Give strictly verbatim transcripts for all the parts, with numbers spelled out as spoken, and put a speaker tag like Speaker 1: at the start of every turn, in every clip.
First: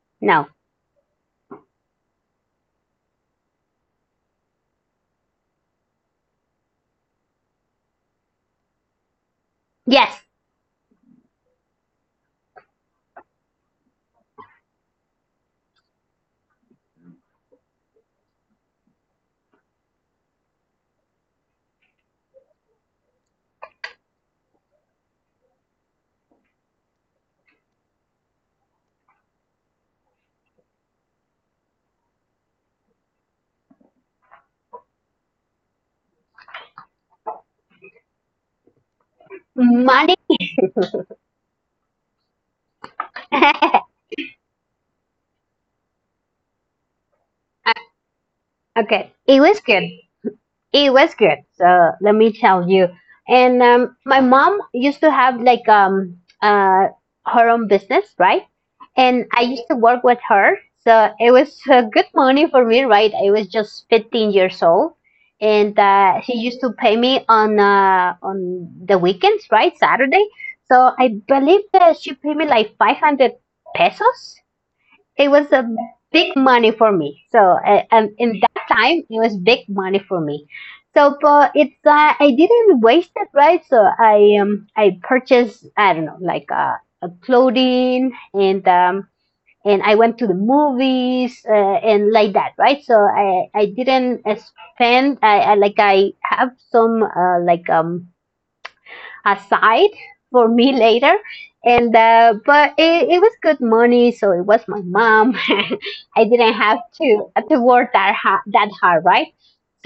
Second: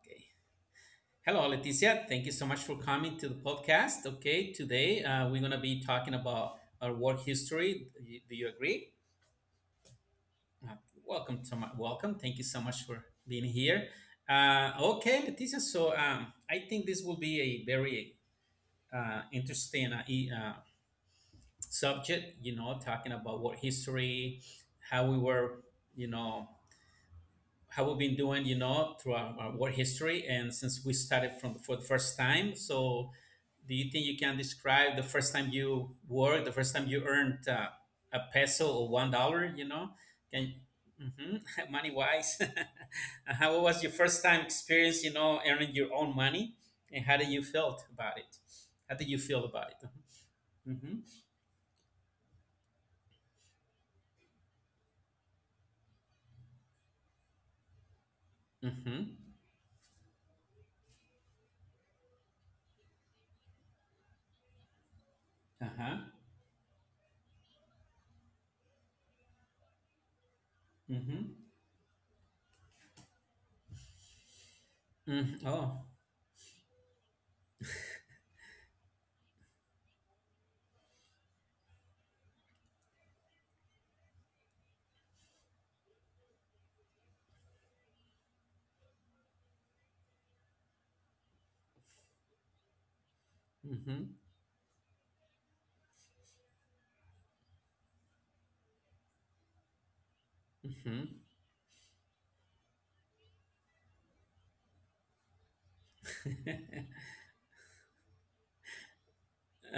Speaker 1: Okay.
Speaker 2: now,
Speaker 1: Hello, Leticia. Thank you so much for coming to the podcast. Okay, today uh, we're going to be talking about our work history. Do you, do you agree?
Speaker 2: yes,
Speaker 1: Uh, welcome to my welcome. Thank you so much for being here. Uh, okay, Leticia. So um, I think this will be a very uh, interesting uh, e- uh, subject. You know, talking about work history, how we were. You know, how we've been doing, you know, through our, our work history and since we started from for the first time. So, do you think you can describe the first time you worked, the first time you earned uh, a peso or one dollar? You know,
Speaker 2: money.
Speaker 1: can hmm money wise, how was your first time experience? You know, earning your own money, and how did you felt about it? How
Speaker 2: okay,
Speaker 1: did you
Speaker 2: it
Speaker 1: feel
Speaker 2: was
Speaker 1: about
Speaker 2: good.
Speaker 1: it?
Speaker 2: It
Speaker 1: Mm-hmm.
Speaker 2: was good. So let me tell you. And um, my mom used to have like um uh her own business, right? And
Speaker 1: Mm-hmm.
Speaker 2: I used to work with her, so it was uh, good money for me, right? I was just fifteen years old, and
Speaker 1: Uh-huh.
Speaker 2: uh, she used to pay me on uh, on the weekends, right? Saturday. So I
Speaker 1: Mm-hmm.
Speaker 2: believe that she paid me like five hundred pesos, it was
Speaker 1: Mm-hmm.
Speaker 2: a
Speaker 1: Oh.
Speaker 2: big money for me. So uh, um, in that time, it was big money for me. So but it's uh, I didn't waste it, right? So I um I purchased, I don't know, like uh, a clothing, and um and I went to the movies, uh, and like that, right? So I I didn't
Speaker 1: Mm-hmm.
Speaker 2: uh, spend, I, I like, I have some uh, like um aside for me later.
Speaker 1: Mm-hmm.
Speaker 2: And uh, but it, it was good money, so it was my mom. I didn't have to to work that ha- that hard, right?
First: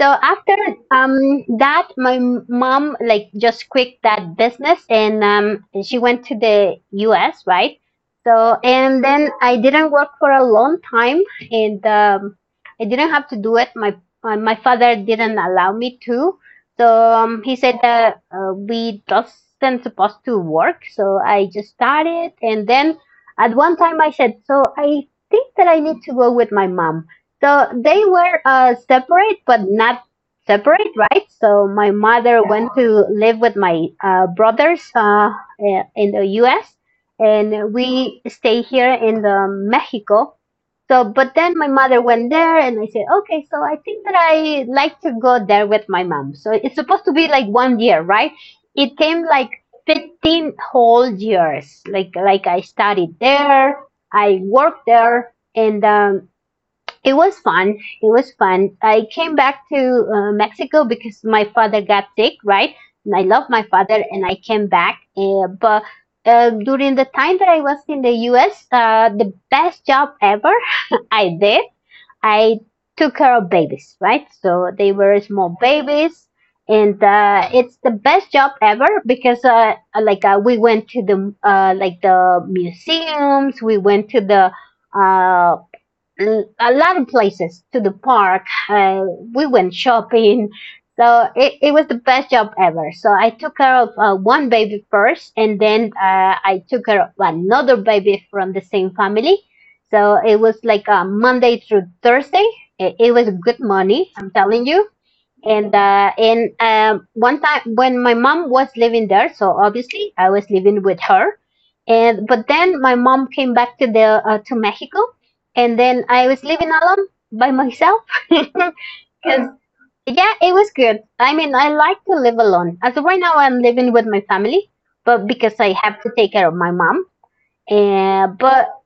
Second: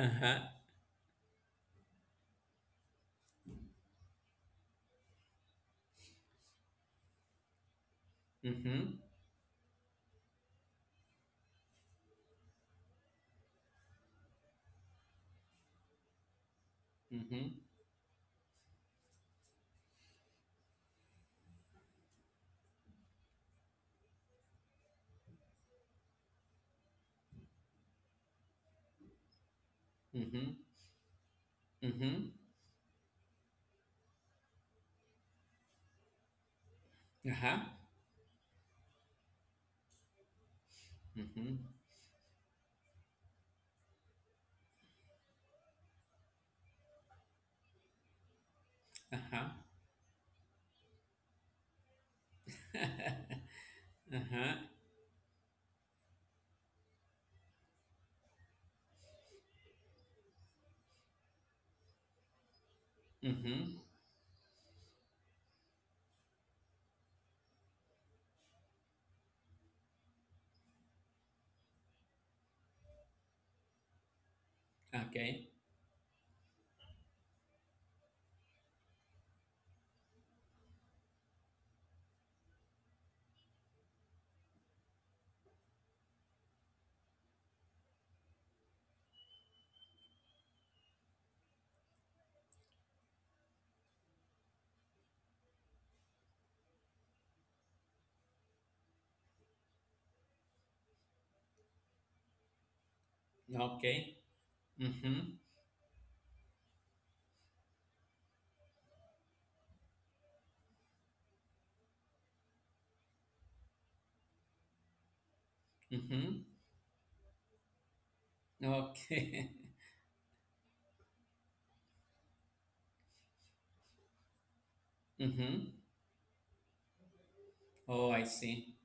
Speaker 2: So after um that, my mom like just quit that business, and um she went to the U S, right? So
Speaker 1: Mm-hmm.
Speaker 2: and then I didn't work for a long time, and um, I didn't have to do it. My my my father didn't allow me to, so um, he
Speaker 1: Uhum,
Speaker 2: said that uh, we doesn't supposed to work. So I just started, and then at one time I said, so I think that I need to go with my mom. So they were uh, separate, but not
Speaker 1: uhum,
Speaker 2: separate, right? So my
Speaker 1: uhum,
Speaker 2: mother went to live with my uh, brothers uh, in the U S,
Speaker 1: aham,
Speaker 2: and we stay here in the Mexico. So, but then
Speaker 1: uhum,
Speaker 2: my mother went there and I said, okay, so I think that I like to go there with my mom. So it's supposed to be like one year, right? It came
Speaker 1: aham,
Speaker 2: like fifteen whole years. Like, like I studied there, I
Speaker 1: aham,
Speaker 2: worked there, and, um, it was fun. It was fun. I came back to uh, Mexico because my father got sick, right? And I love my
Speaker 1: uhum,
Speaker 2: father and I came back. Uh, but uh, during the time that I was in the U S, uh, the best job ever I did. I took care of babies, right? So they
Speaker 1: ok,
Speaker 2: were small babies, and uh, it's the best job ever because uh, like uh, we went to the uh, like the museums, we went to the uh, l- a lot of places, to the park. Uh, we went shopping. So it, it was the best job ever. So I took care of uh, one baby first, and then uh, I took care of another baby from the same family. So it was like uh, Monday through Thursday. It, it was good
Speaker 1: ok,
Speaker 2: money, I'm telling you,
Speaker 1: uhum,
Speaker 2: and uh, and um, one time when my mom was living there, so obviously I was living with her, and but then my mom came back to the uh, to Mexico, and then I was
Speaker 1: uhum,
Speaker 2: living alone, by myself. 'Cause,
Speaker 1: ok,
Speaker 2: yeah, it was good. I mean, I like to live alone. As of right now, I'm living with my family, but because I
Speaker 1: uhum,
Speaker 2: have to take care of my mom.
Speaker 1: oh, I
Speaker 2: And but
Speaker 1: see,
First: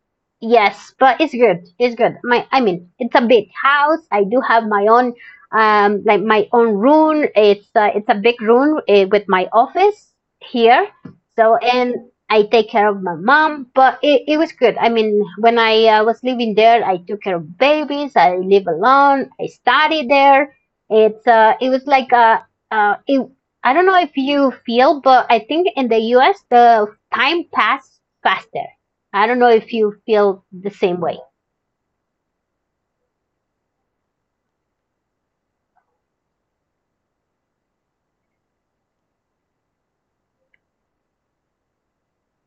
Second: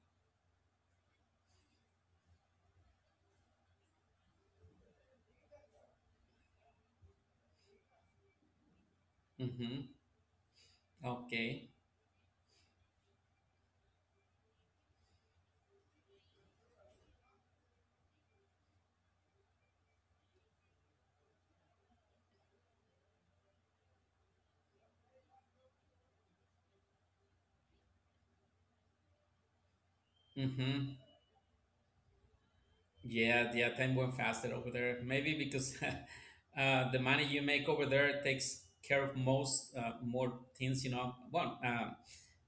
Speaker 2: yes, but it's good. It's good. My, I mean, it's a big house. I do have my own, um, like my own room. It's uh, it's a big room uh, with my
Speaker 1: uhum,
Speaker 2: office here.
Speaker 1: ok,
Speaker 2: So, and I take care of my mom. But it, it was good. I mean, when I uh, was living there, I took care of babies. I live alone. I studied there. It's uh, it was like uh, uh, it, I don't know if you feel, but I think in the U S the time passed faster. I don't know if you feel the
Speaker 1: uhum.
Speaker 2: same way.
Speaker 1: Yeah, yeah, time went faster over there. Maybe because uh, the money you make over there takes care of most uh, more things, you know. One, um,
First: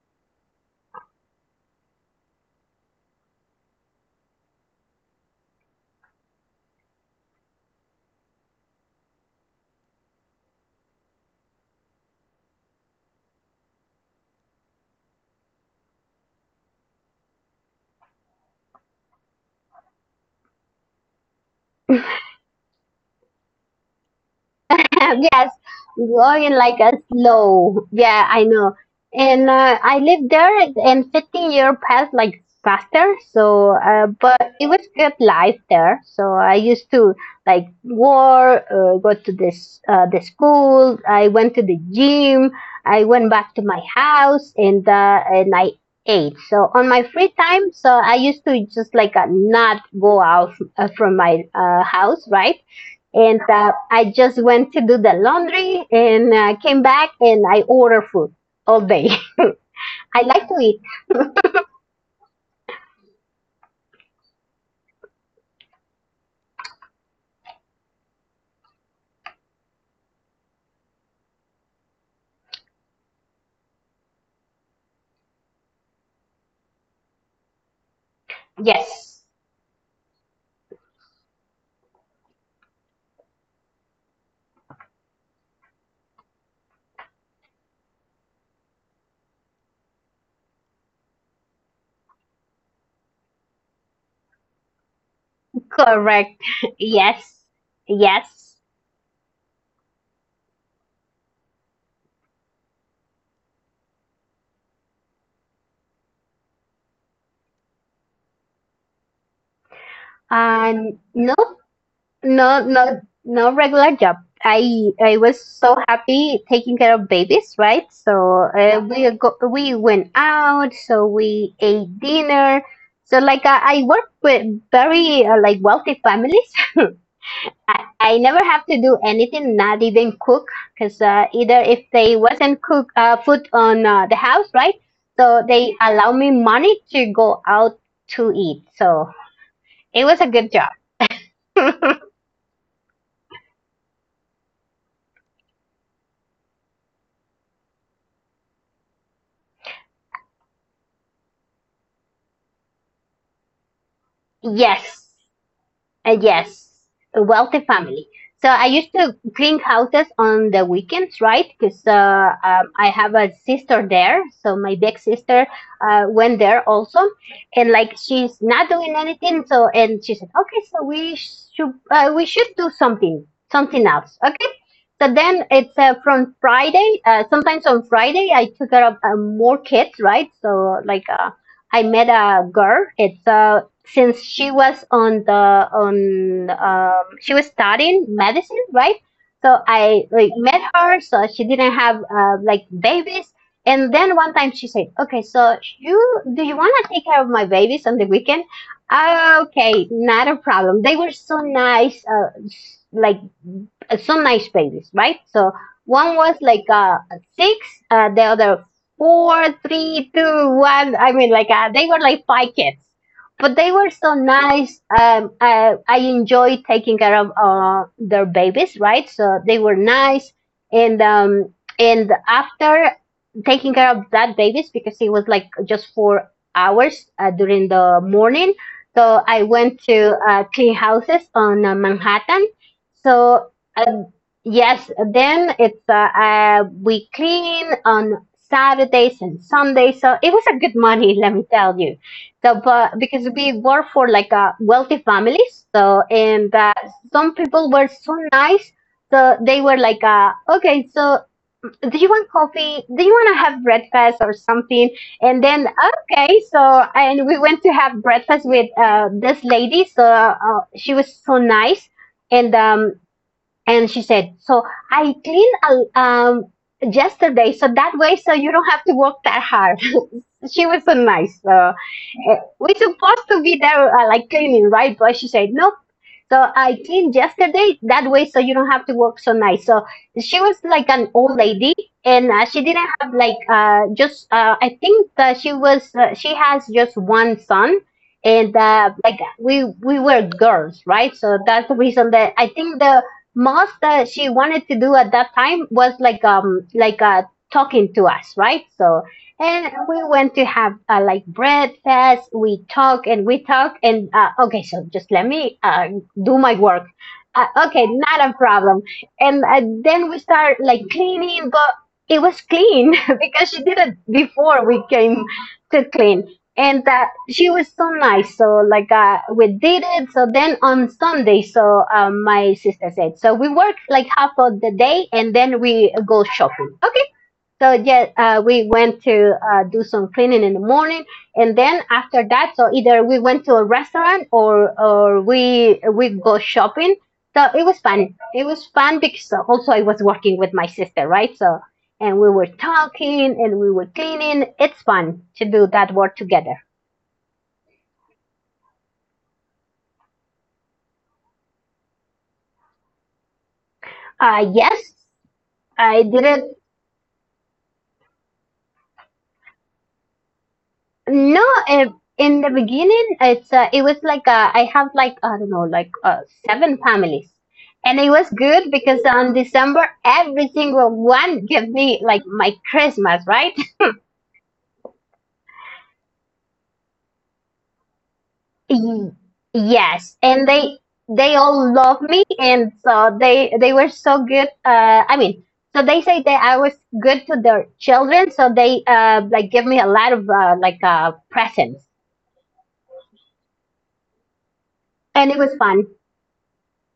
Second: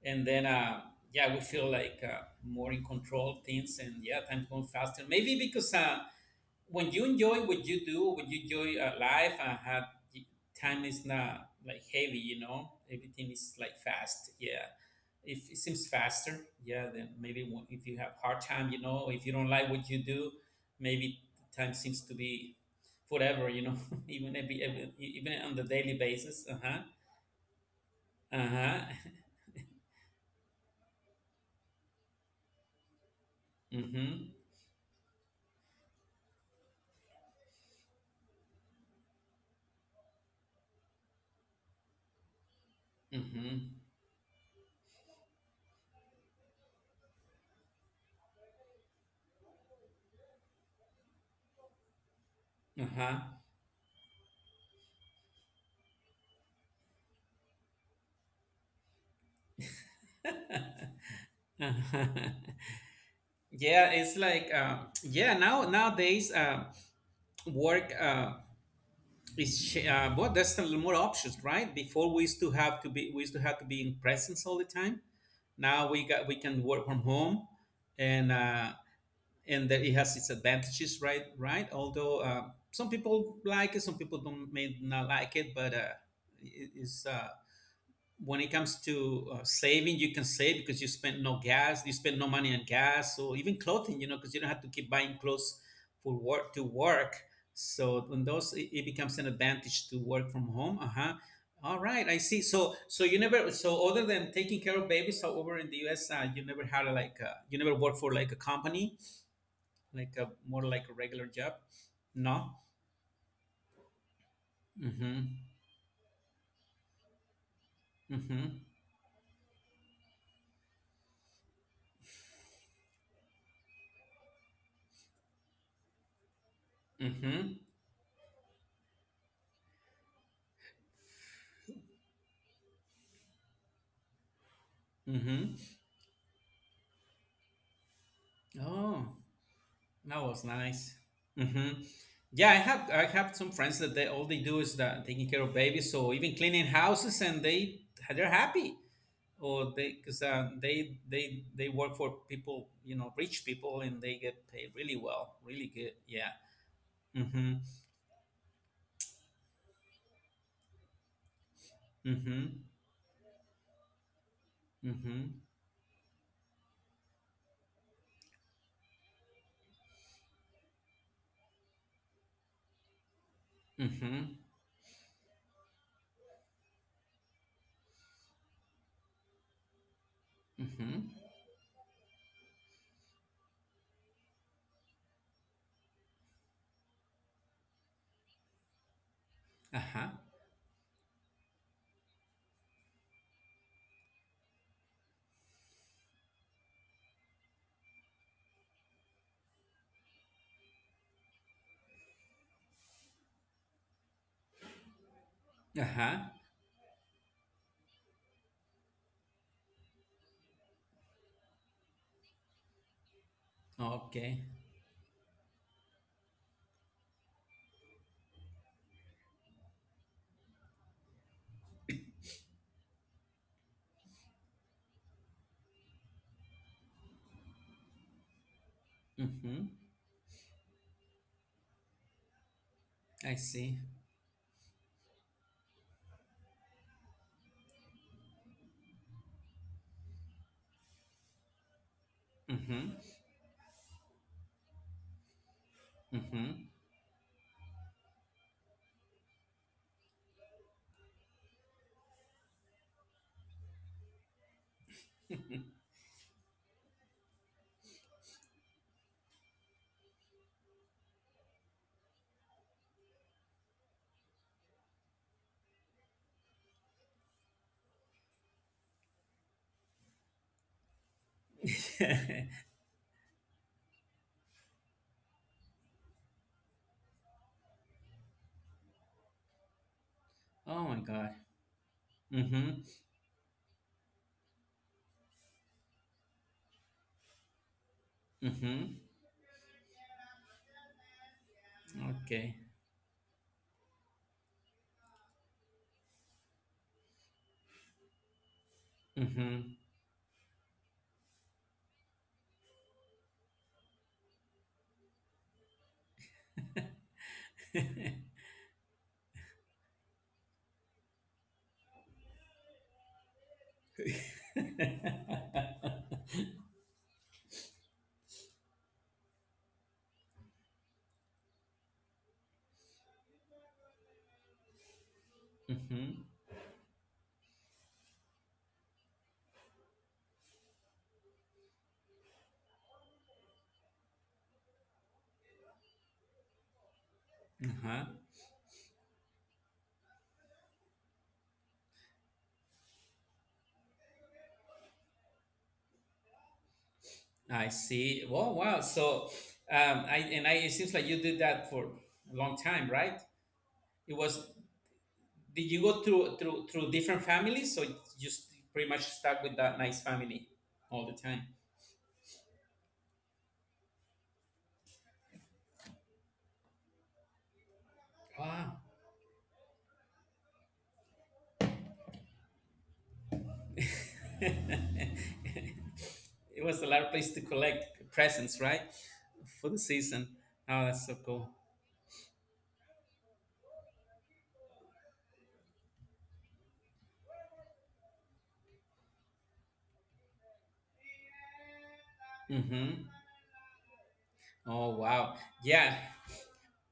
Speaker 1: and then uh, yeah, we feel like uh, more in control of things, and yeah, time going faster. Maybe because uh, when you enjoy what you do, when you enjoy uh, life and have time is not like heavy, you know, everything is like fast. Yeah, if it seems faster, yeah, then maybe when- if you have hard time, you know, if you don't like what you do, maybe time seems to be forever, you know, even every, every even
Speaker 2: yes,
Speaker 1: on the daily basis.
Speaker 2: going
Speaker 1: Uh huh.
Speaker 2: like a slow. Yeah,
Speaker 1: Uh
Speaker 2: I know.
Speaker 1: huh.
Speaker 2: And uh, I lived there, and fifteen year passed like faster. So,
Speaker 1: Mm
Speaker 2: uh,
Speaker 1: hmm.
Speaker 2: but it was good life there. So I used to like work, uh, go to this uh, the school. I went to the gym. I went back to my
Speaker 1: Mm
Speaker 2: house, and uh, and I ate. So on my free time, so I used to just like uh, not go out uh, from my uh, house, right?
Speaker 1: hmm. Uh
Speaker 2: And uh, I just went to do the laundry and uh, came back and I order food all day. I like to eat.
Speaker 1: huh. yeah, it's like uh, yeah. Now nowadays, uh, work. Uh, It's sh- uh, well, there's some more options, right? Before we used to have to be we used to have to be in presence all the time. Now we got we can work from home, and uh,
Speaker 2: Yes,
Speaker 1: and that it has its advantages, right? Right. Although uh, some people like it, some people don't may not like it, but uh, it is. Uh, when it comes to uh, saving, you can save because you spend no gas, you spend no money on gas, or even clothing, you know, because you don't have to keep buying clothes for
Speaker 2: correct.
Speaker 1: work to work.
Speaker 2: Yes,
Speaker 1: So on those,
Speaker 2: yes.
Speaker 1: it, it becomes an advantage to work from home. Uh huh. All right, I see. So so you never so other than taking care of babies, however, in the U S, uh, you never had a, like uh, you never worked for like a company, like a more like a
Speaker 2: And
Speaker 1: regular
Speaker 2: no,
Speaker 1: job. No.
Speaker 2: no, no, no regular job. I I
Speaker 1: Mm-hmm.
Speaker 2: was so happy taking care of babies, right? So
Speaker 1: Mm-hmm.
Speaker 2: uh, we go, we went out, so we ate dinner. So like I I work with very uh, like wealthy families.
Speaker 1: Mm-hmm.
Speaker 2: I, I never have to do anything, not even cook, because uh, either if they wasn't cook uh, food on uh, the house, right? So
Speaker 1: Mm-hmm.
Speaker 2: they allow me money to go out to eat.
Speaker 1: Oh.
Speaker 2: So it
Speaker 1: That
Speaker 2: was a
Speaker 1: was
Speaker 2: good job.
Speaker 1: nice. Hmm. Yeah, I have I have some friends that they all they do is that taking care of babies, so even cleaning houses, and they they're happy. Or they because uh, they they they work for people, you know, rich people, and they get paid really
Speaker 2: yes.
Speaker 1: well, really good.
Speaker 2: Uh,
Speaker 1: Yeah.
Speaker 2: yes, a wealthy
Speaker 1: Mm-hmm.
Speaker 2: family. So I used to clean houses on the weekends, right? Because uh,
Speaker 1: Mm-hmm.
Speaker 2: um, I have a sister there. So my big sister
Speaker 1: Mm-hmm.
Speaker 2: uh, went there also. And like she's not doing anything. So, and she said, okay, so we should, uh, we should do something, something else.
Speaker 1: Mm-hmm.
Speaker 2: Okay. So then it's uh, from Friday. Uh, sometimes on Friday, I took care of uh, more kids, right? So like
Speaker 1: Mm-hmm.
Speaker 2: uh, I met a girl. It's uh, since she was on the on um she was studying medicine, right? So I
Speaker 1: Uh-huh.
Speaker 2: like met her, so she didn't have uh, like babies. And then one time she said, "Okay, so you do you want to take care of my babies on the weekend?" Okay, not a problem. They were so nice, uh, s- like uh, some nice babies, right? So
Speaker 1: Uh-huh.
Speaker 2: one was like uh, six, uh, the other four, three, two, one. I mean, like uh, they were like five kids, but they were so
Speaker 1: Okay.
Speaker 2: nice. Um, I, I enjoyed taking care of uh, their babies, right? So they were nice, and um, and after taking care of that babies, because it was like just four hours uh, during the morning. So I
Speaker 1: Mm-hmm.
Speaker 2: went to uh, clean houses on uh, Manhattan.
Speaker 1: I
Speaker 2: So
Speaker 1: see.
Speaker 2: um, yes, then it's uh, uh, we clean on Saturdays and Sundays. So it was a good money, let me tell you. So,
Speaker 1: Mm-hmm.
Speaker 2: but because we work for like a wealthy families, so and
Speaker 1: Mm-hmm.
Speaker 2: uh, some people were so nice, so they were like, uh, okay, so do you want coffee? Do you want to have breakfast or something? And then okay, so and we went to have breakfast with uh, this lady. So uh, she was so nice, and um, and she said, so I clean a, um, yesterday, so that way, so you don't have to work that hard. she was so nice. So uh, we're supposed to be there, uh, like cleaning, right? But she said, nope. So I cleaned yesterday that way, so you don't have to work so nice. So she was
Speaker 1: oh
Speaker 2: like
Speaker 1: my
Speaker 2: an
Speaker 1: God.
Speaker 2: old lady, and uh, she
Speaker 1: Mm-hmm.
Speaker 2: didn't have like uh, just. Uh, I think that she was. Uh, she has just one son, and uh,
Speaker 1: Mm-hmm.
Speaker 2: like we we were girls, right? So that's the reason that I
Speaker 1: Okay.
Speaker 2: think the most that she wanted to do at that time was like um like uh talking to us, right? So and
Speaker 1: Mm-hmm.
Speaker 2: we went to have uh, like breakfast. We talk and we talk and uh, okay, so just let me uh, do my work. Uh, okay, not a problem. And uh, then we start like cleaning, but it was clean because she did it before we came to clean. And that she was so nice, so like uh, we did it. So then on Sunday, so um, my sister said, so we work like half of the day and then we
Speaker 1: mm-hmm.
Speaker 2: go shopping, okay? So yeah, uh, we went to uh, do some cleaning in the morning, and then after that, so either we went to a restaurant or or we we go shopping. So it was fun.
Speaker 1: Uh-huh.
Speaker 2: It was fun because uh, also I was working with my sister, right? So and we were talking and we were cleaning. It's fun to do that work together.
Speaker 1: I see. Well, wow. So, um, I and I. It seems like you did that for a long time, right? It
Speaker 2: Uh,
Speaker 1: was.
Speaker 2: yes,
Speaker 1: Did you
Speaker 2: I
Speaker 1: go through
Speaker 2: didn't.
Speaker 1: through through different families, so you just pretty much stuck with that nice family all the time?
Speaker 2: No, uh, in the beginning, it's uh, it was like uh, I have like I don't know, like uh, seven families, and it was good
Speaker 1: Wow.
Speaker 2: because on December every single one gave me like my Christmas, right?
Speaker 1: it was a lot of place to collect presents, right?
Speaker 2: Y-
Speaker 1: For the
Speaker 2: yes,
Speaker 1: season.
Speaker 2: and they
Speaker 1: Oh, that's so
Speaker 2: they
Speaker 1: cool.
Speaker 2: all love me, and so they they were so good. Uh, I mean. So they say that I was good to their children, so they uh, like give me a lot of uh, like uh, presents,
Speaker 1: Mm-hmm. Oh
Speaker 2: and it
Speaker 1: wow.
Speaker 2: was fun.
Speaker 1: Yeah,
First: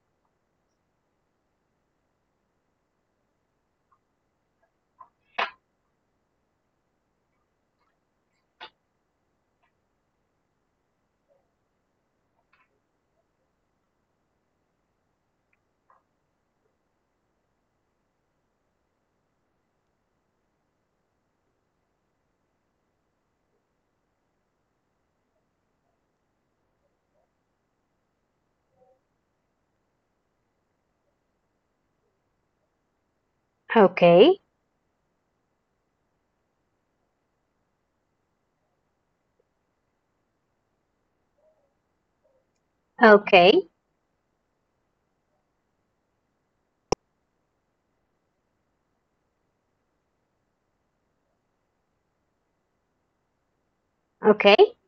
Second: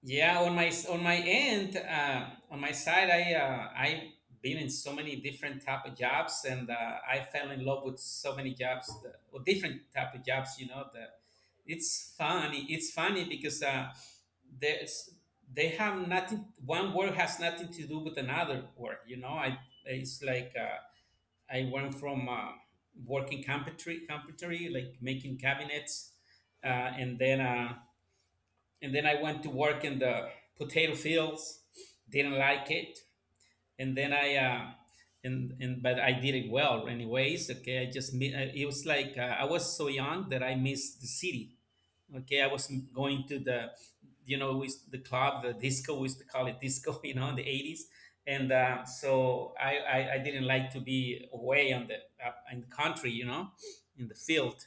Speaker 1: yeah, on my on my end, uh, on my side, I uh, I've been in so many different type of jobs, and uh, I fell in love with so many jobs, that, or different type of jobs. You know, that it's funny. It's funny because uh, there's they have nothing. One work has nothing to do with another work. You know, I it's like uh, I went from uh, working carpentry, carpentry, like making cabinets, uh, and then. Uh, and then I went to work in the potato fields. Didn't like it, and then
Speaker 2: Okay,
Speaker 1: I uh, and and but I did it well anyways. Okay, I just mi- I- it was like uh, I was so young that I missed the city. Okay, I was m- going to
Speaker 2: okay,
Speaker 1: the you know with the club, the disco. We used to call it disco, you know, in the eighties. And uh, so I, I, I didn't like to be away on the uh, in the country, you know, in the
Speaker 2: okay,
Speaker 1: field,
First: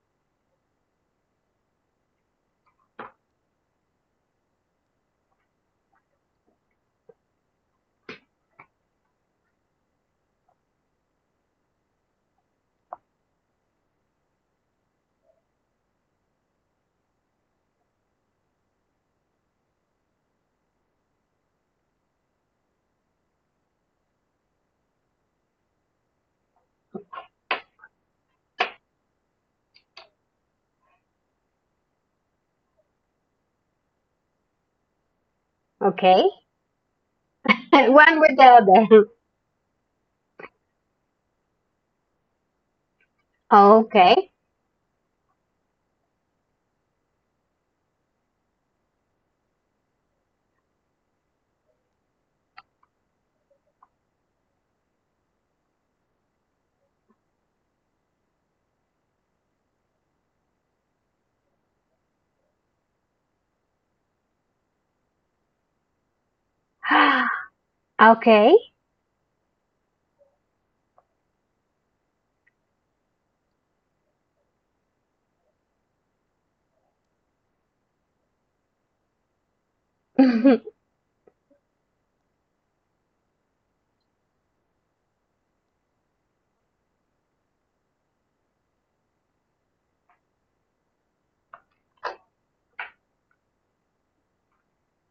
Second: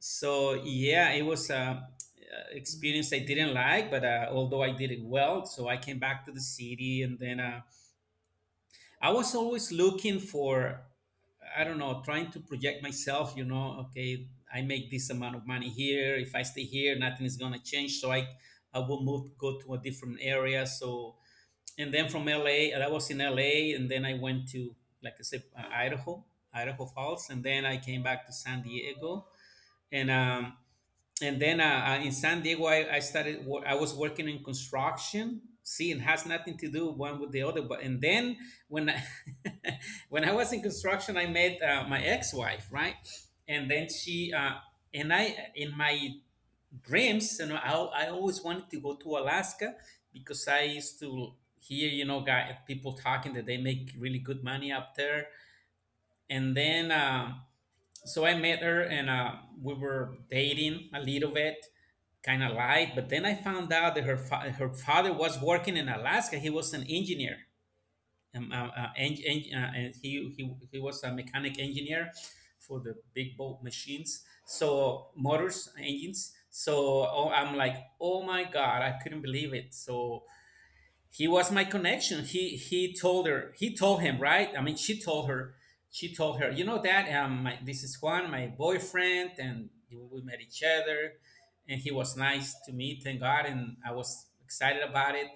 Speaker 1: so yeah, it was a a experience I didn't like, but uh, although I did it well, so I came back to the city and then uh, I was always looking for, I don't know, trying to project myself, you know. Okay, I make this amount of money here. If I stay here nothing is going to change, so i i will move, go to a different area. So and then from LA, I was in LA and then I went to, like I said, uh, idaho, Idaho Falls, and then I came back to San Diego and um and then uh, uh, in San Diego, I, I started. Wo- I was working in construction. See, it has
Speaker 2: okay.
Speaker 1: nothing to do one with the other. But and then
Speaker 2: One with the
Speaker 1: when I,
Speaker 2: other.
Speaker 1: when I was in construction, I met uh, my ex-wife, right? And then she uh,
Speaker 2: Okay.
Speaker 1: and I in my dreams, you know, I, I always wanted to go to Alaska because I used to hear, you know, guy people talking that they make really good money up there. And then um so I met her and uh, we were dating a little bit, kind of light. But then I found out that her fa- her father was working in Alaska. He was an engineer, um, uh,
Speaker 2: Okay.
Speaker 1: uh, en- en- uh, and he, he he was a mechanic engineer for the big boat machines, so motors, engines. So oh, I'm like, oh my god, I couldn't believe it. So he was my connection. He he told her. He told him, right? I mean, she told her. She told her. You know that um, my, this is Juan, my boyfriend, and we met each other, and he was nice to me, thank God, and I was excited about it.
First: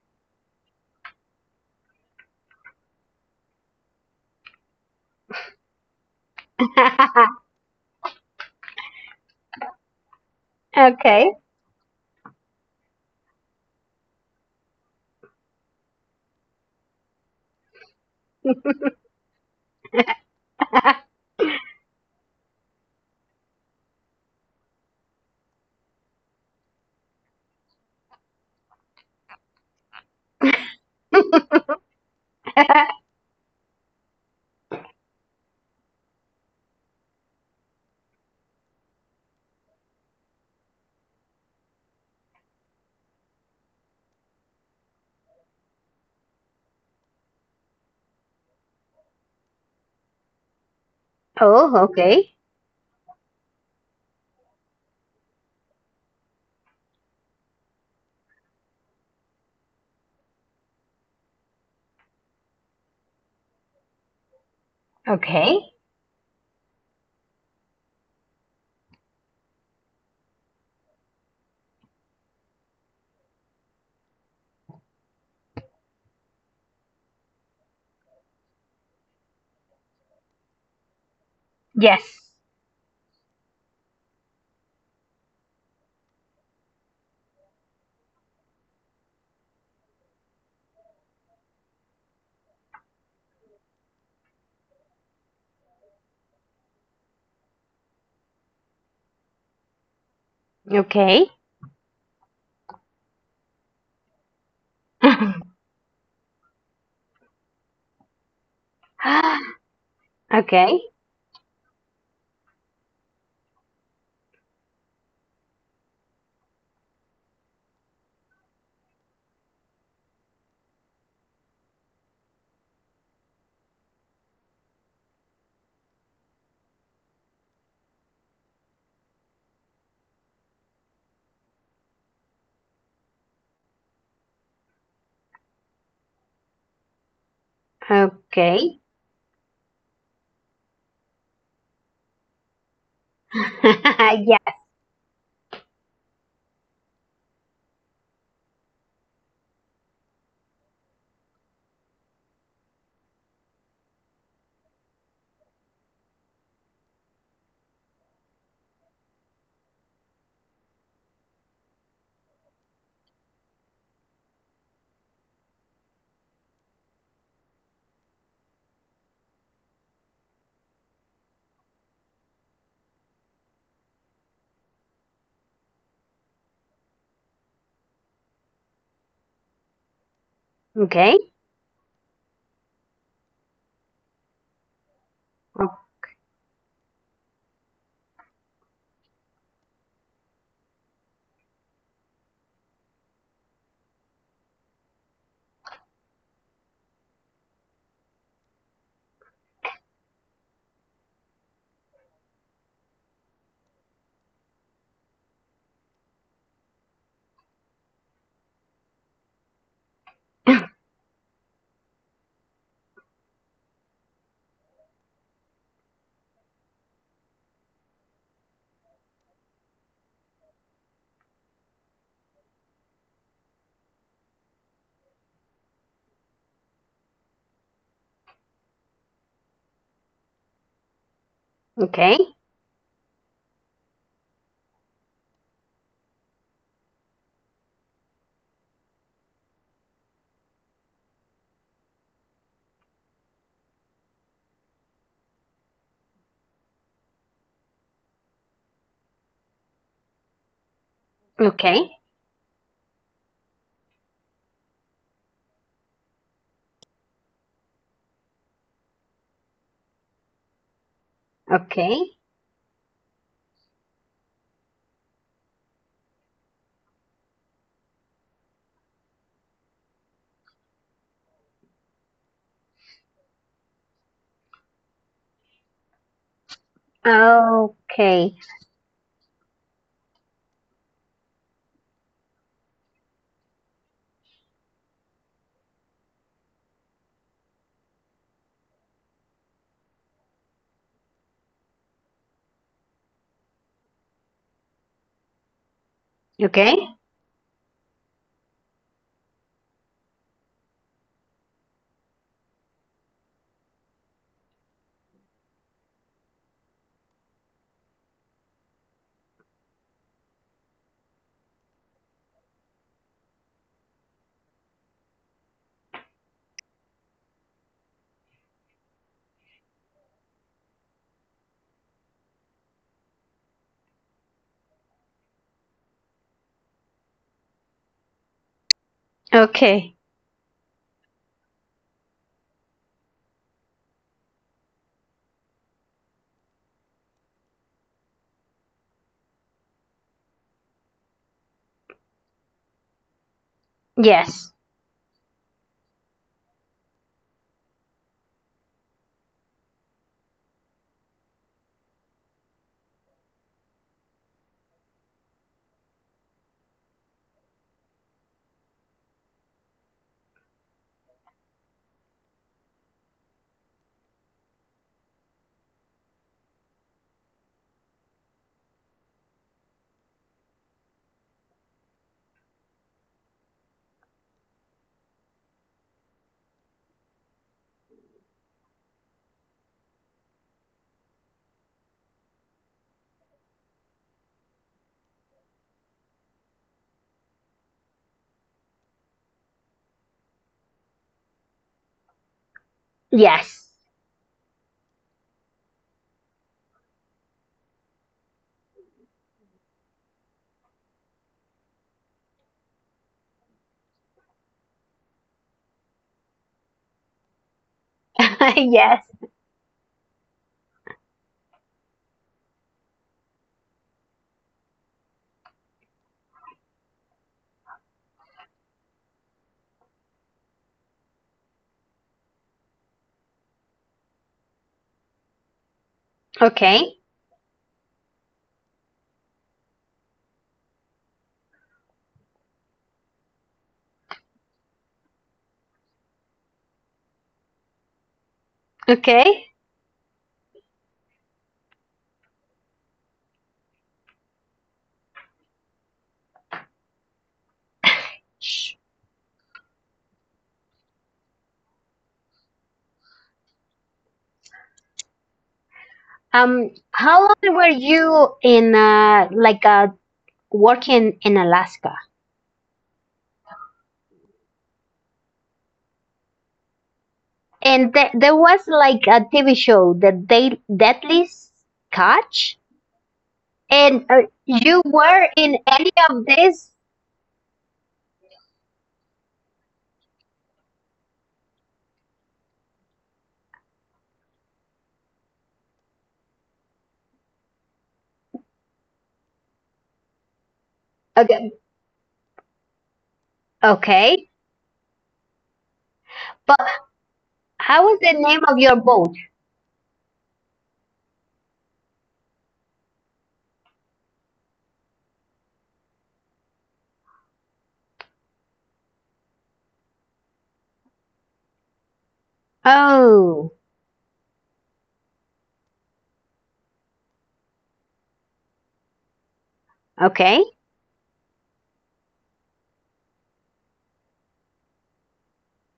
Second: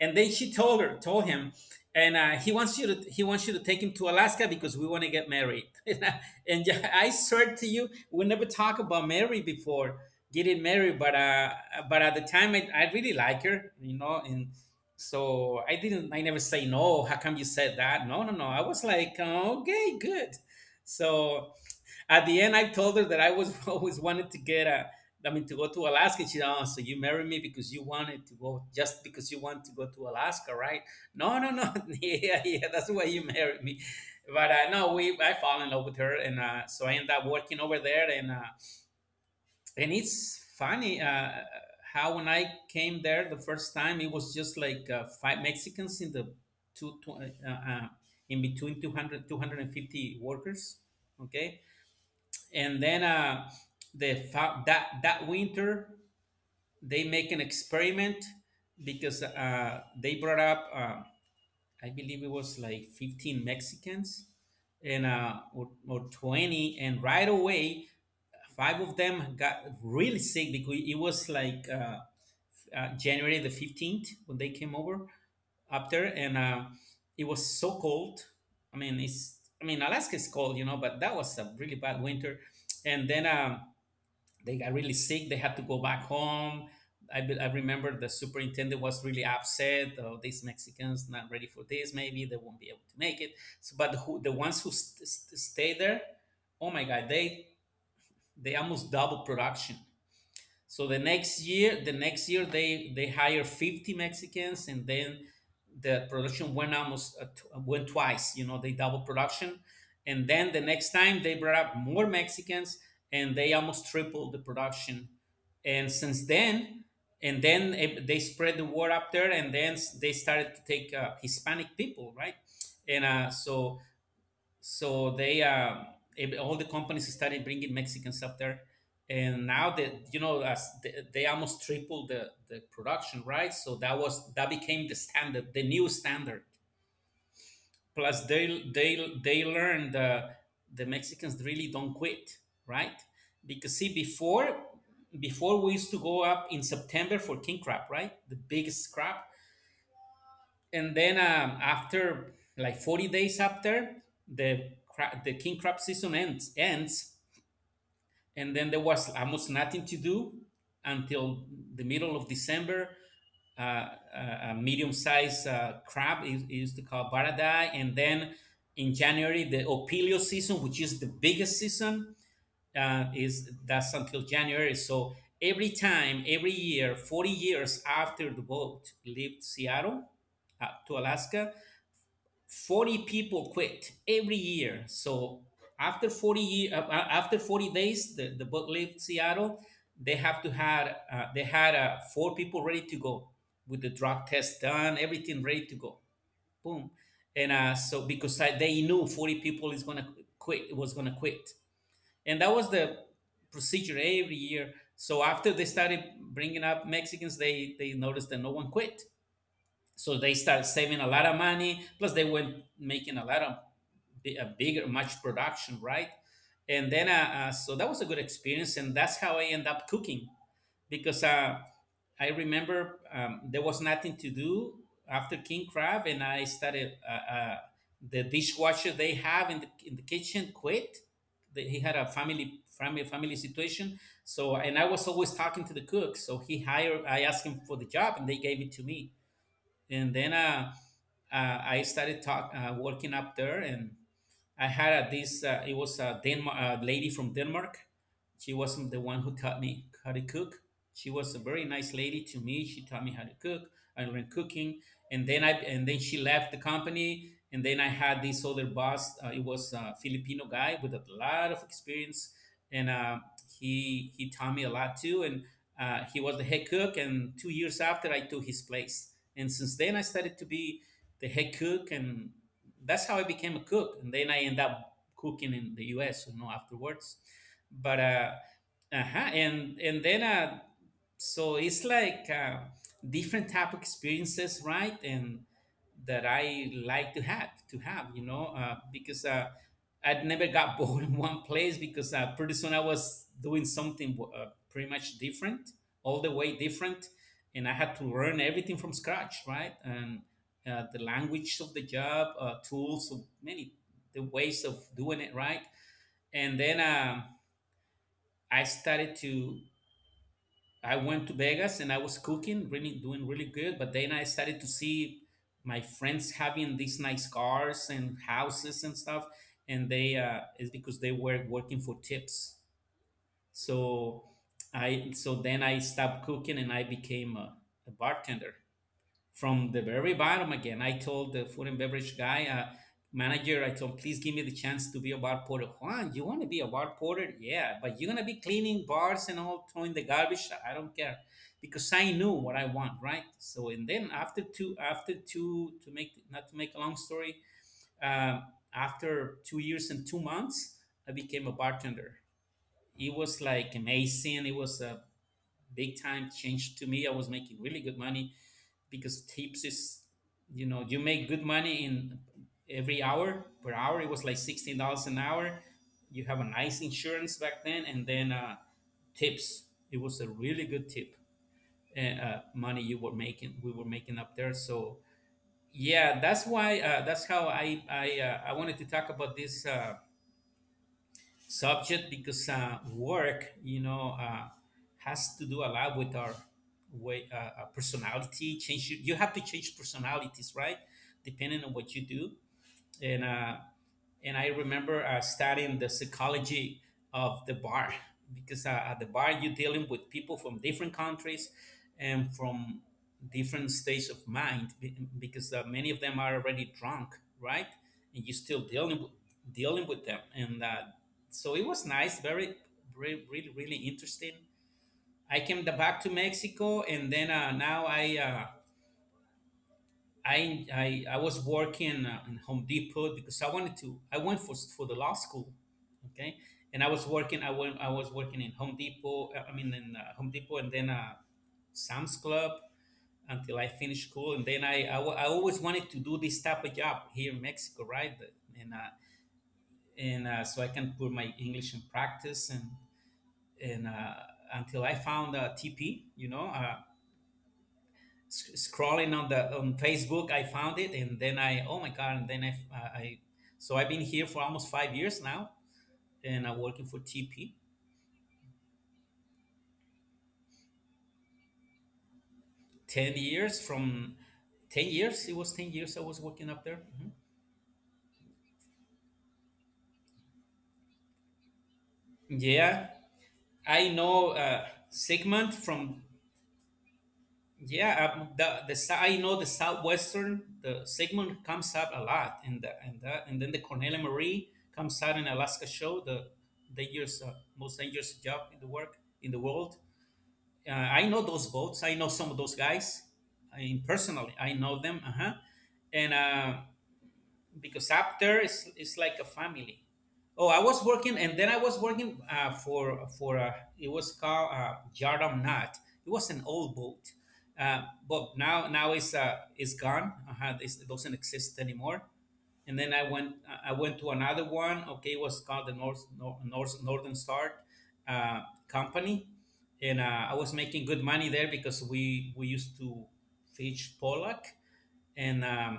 Speaker 1: And then she told her, told him, and uh, he wants you to he wants you to take him to Alaska because we want to get married. and yeah, I swear to you, we never talked about married before getting married, but
Speaker 2: Okay.
Speaker 1: uh, but at the time I, I really like her, you know, and so I didn't, I never say no. How come you said that? No, no, no. I was like, "Oh, okay, good. So at the end, I told her that I was always wanted to get a, I mean, to go to Alaska. She said, oh, so you married me because you wanted to go, just because you want to go to Alaska, right? No, no, no. yeah, yeah, that's why you married me. But uh, no, we, I fell in love with her, and uh, so I ended up working over there, and. Uh, and it's funny uh, how when I came there the first time, it was just like uh, five Mexicans in the two, two uh, uh, in between two hundred two hundred and fifty workers. Okay,
Speaker 2: Oh, okay.
Speaker 1: and then uh, the fa- that that winter they make an experiment because uh, they brought up uh, I believe it was like fifteen Mexicans and uh,
Speaker 2: Okay.
Speaker 1: or, or twenty, and right away five of them got really sick because it was like uh, uh, January the fifteenth when they came over up there, and uh, it was so cold. I mean, it's, I mean, Alaska is cold, you know, but that was a really bad
Speaker 2: Yes.
Speaker 1: winter. And then um, they got really sick. They had to go back home. I, be- I remember the superintendent was really upset. Oh, these Mexicans not ready for this. Maybe they won't be able to make it. So, but who, the ones who st- st- stay there, oh my God, they they almost double production, so the
Speaker 2: Okay.
Speaker 1: next year, the next year they they hire fifty Mexicans, and then the production went almost uh, tw- went twice. You know, they double production, and then the
Speaker 2: Okay.
Speaker 1: next time they brought up more Mexicans, and they almost tripled the production. And since then, and then it- they spread the word up there, and then s- they started to take uh, Hispanic people, right? And uh, so so they um ev- all the companies started bringing Mexicans up there, and now that you know as they, they almost tripled the the production, right? So that was that became the standard, the new standard. Plus, they
Speaker 2: Okay.
Speaker 1: they they learned uh, the Mexicans really don't quit, right? Because see,
Speaker 2: Yeah.
Speaker 1: before before we used to go up in September for king crab, right? The biggest crab, and then um, after like forty days after the cra- the king crab season ends ends and then there was almost nothing to do until the middle of December. uh, a a medium-sized uh, crab is, is to call baradai, and then in January the opilio season, which is the biggest season. Uh, is That's until January. So every time every year forty years after the boat left Seattle uh, to
Speaker 2: Okay.
Speaker 1: Alaska, forty people quit every year. So after forty year, uh, uh, after forty days, the, the book left Seattle. They have to had uh, they had uh, four people ready to go with the drug test done, everything ready to go. Boom. And uh, so because I, they knew forty people is gonna quit, was gonna quit, and that was the procedure every year. So after they started bringing up Mexicans, they they noticed that no one quit, so they start saving a lot of money, plus they went making a lot of bi- a bigger much production, right? And then uh, uh, so that was a good experience, and that's how I end up cooking. Because uh, I remember um, there was nothing to do after king crab, and I started uh, uh, the dishwasher they have in the, in the kitchen quit. They- he had a
Speaker 2: Okay.
Speaker 1: family family family situation. So, and I was always talking to the cook, so he hired I asked him for the job, and they gave it to me. And then uh, uh, I started talk uh, working up there. And I had uh, this. Uh, it was a Denmark uh, lady from Denmark. She wasn't the one who taught me how to cook. She was a very nice
Speaker 2: Okay.
Speaker 1: lady to me. She taught me how to cook. I learned cooking, and then I and then she left the company. And then I had this other boss. Uh, it was a Filipino guy with a lot of
Speaker 2: Okay.
Speaker 1: experience, and uh, he he taught me a lot too. And uh, he was the head cook. And two years after, I took his place. And since then, I started to be the head cook, and that's how I became a cook. And then I end up cooking in the U S, you know, afterwards. But uh,
Speaker 2: Okay.
Speaker 1: uh-huh. and and then uh, so it's like uh, different type of experiences, right? And that I like to have to have, you know, uh, because uh, I'd never got bored in one place, because uh, pretty soon I was doing something uh, pretty much different, all the way
Speaker 2: Okay.
Speaker 1: different. And I had to learn everything from scratch, right? And uh, the language of the job, uh, tools, so many the ways of doing it, right? And then um, I started to. I went to Vegas and I was cooking, really doing really good. But then I started to see my friends having these nice cars and houses and stuff, and they uh, it's because they were working for tips. So I so then I stopped cooking and I became a, a bartender from the
Speaker 2: Okay.
Speaker 1: very bottom again. I told the food and beverage guy, uh, manager, I told, please give me the chance to be a bar porter. Juan, you want to be a bar porter? Yeah, but you're going to be cleaning bars and all, throwing the garbage. I don't care, because I knew what I want, right? So, and then after
Speaker 2: Yes.
Speaker 1: two, after two, to make, not to make a long story, um, after two years and two months, I became a bartender. It was like amazing. It was a big time change to me. I was making really good money, because tips is, you know, you make good money in every hour per hour. It was like sixteen dollars an hour. You have a nice insurance back then, and then uh, tips. It was a really good tip uh, uh, money you were making. We were making up there. So yeah, that's why. Uh, that's how I I uh, I wanted to talk about this Uh, subject, because uh, work, you know, uh, has to do a lot with our way, uh, uh, personality. Change. You have to change personalities, right? Depending on what you do, and uh,
Speaker 2: Yes.
Speaker 1: and I remember uh, studying the psychology of the bar, because uh, at the bar you're dealing with people from different countries and from different states of mind be- because uh, many of them are already drunk, right? And you're still dealing
Speaker 2: Yes.
Speaker 1: with, dealing with them, and uh, so it was nice, very, very, really, really interesting. I came the- back to Mexico, and then uh, now I. Uh, I, I I was working uh, in Home Depot because I wanted to. I went for for the law school, okay. And I
Speaker 2: Okay.
Speaker 1: was working. I went. I was working in Home Depot. uh, I mean, in uh, Home Depot, and then uh, Sam's Club until I finished school. And then I, I wa- I always wanted to do this type of job here in Mexico, right? And uh,
Speaker 2: Okay.
Speaker 1: and uh, so I can put my English in practice, and and uh, until I found uh, T P, you know, uh, sc- scrolling on the on Facebook, I found it, and then I oh my god, and then I I so I've been here for almost five years now, and I'm
Speaker 2: Um,
Speaker 1: working for
Speaker 2: how
Speaker 1: T P.
Speaker 2: long were you in uh, like uh, working in Alaska?
Speaker 1: Ten years from ten years, it was ten years I was working up there. Mhm.
Speaker 2: And th- there was like a T V show, the da- Deadly Catch,
Speaker 1: Yeah, I
Speaker 2: and uh,
Speaker 1: know uh,
Speaker 2: you were
Speaker 1: Sigmund
Speaker 2: in any
Speaker 1: from
Speaker 2: of this?
Speaker 1: yeah um, the the sou- I know the southwestern, the Sigmund comes out a lot, and the, and the, and then the Cornelia Marie comes out in Alaska show, the dangerous uh, most dangerous job in the work in the world. uh, I know those
Speaker 2: Okay,
Speaker 1: boats. I know some of those guys I,
Speaker 2: okay.
Speaker 1: personally. I know them. Uh huh. And uh,
Speaker 2: But how
Speaker 1: because
Speaker 2: was the
Speaker 1: after
Speaker 2: name of
Speaker 1: it's,
Speaker 2: your
Speaker 1: it's like
Speaker 2: boat?
Speaker 1: a family. Oh, I was working, and then I was working uh, for for uh, it was called uh, Yardam Knot. It was an old boat, uh, but now now it's uh, it's gone. Uh, it's, it doesn't exist anymore. And then I went
Speaker 2: Oh,
Speaker 1: I went to another one. Okay, it was called the North Nor- North Northern Star uh, Company, and uh, I
Speaker 2: okay,
Speaker 1: was making good money there, because we we used to fish pollock. And um,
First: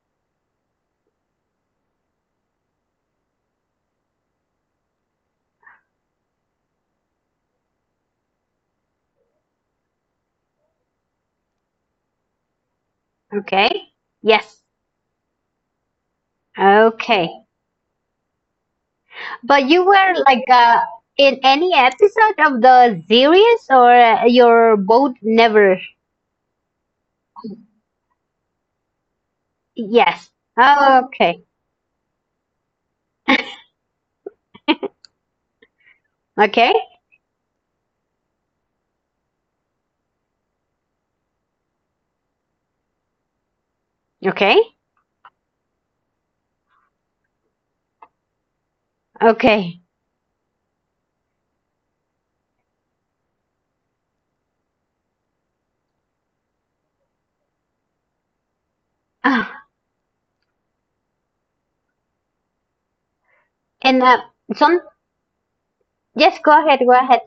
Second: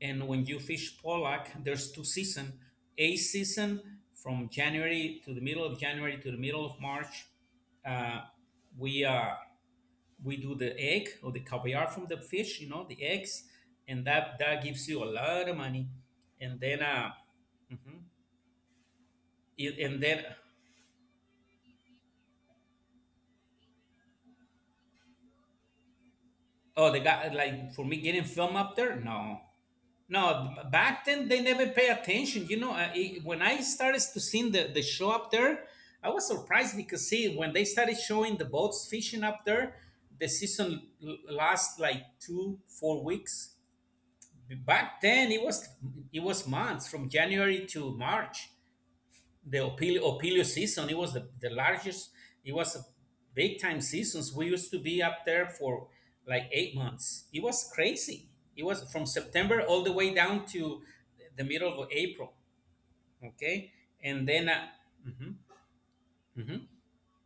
Speaker 1: and when you fish pollock there's two season, a season from January to the middle of january to the middle of March. uh, we uh, we do the egg or the caviar from the fish, you know, the eggs.
Speaker 2: okay.
Speaker 1: And that that
Speaker 2: Yes,
Speaker 1: gives you a lot of money. And then uh,
Speaker 2: okay.
Speaker 1: mhm.
Speaker 2: But
Speaker 1: it,
Speaker 2: you
Speaker 1: and
Speaker 2: were
Speaker 1: then
Speaker 2: like uh, in any episode of the series, or uh, your boat never?
Speaker 1: Oh, the guy like for me getting film up there? No,
Speaker 2: Yes.
Speaker 1: no. b-
Speaker 2: Oh,
Speaker 1: Back then they
Speaker 2: okay.
Speaker 1: never pay attention. You know, uh, it, when I started to see the the show up there, I was
Speaker 2: Okay.
Speaker 1: surprised. Because see, when they started showing the boats fishing up there, the season l- last like two four weeks.
Speaker 2: Okay.
Speaker 1: Back then it was it was months from January to March, the
Speaker 2: Okay.
Speaker 1: Opilio, Opilio season. It was the, the largest. It was a big time seasons. We used to be up there for like eight months. It was crazy. It was from September
Speaker 2: Ah,
Speaker 1: all the way down to the middle of April. Okay,
Speaker 2: and uh,
Speaker 1: and then uh,
Speaker 2: some. Yes, go
Speaker 1: mhm.
Speaker 2: ahead. Go ahead.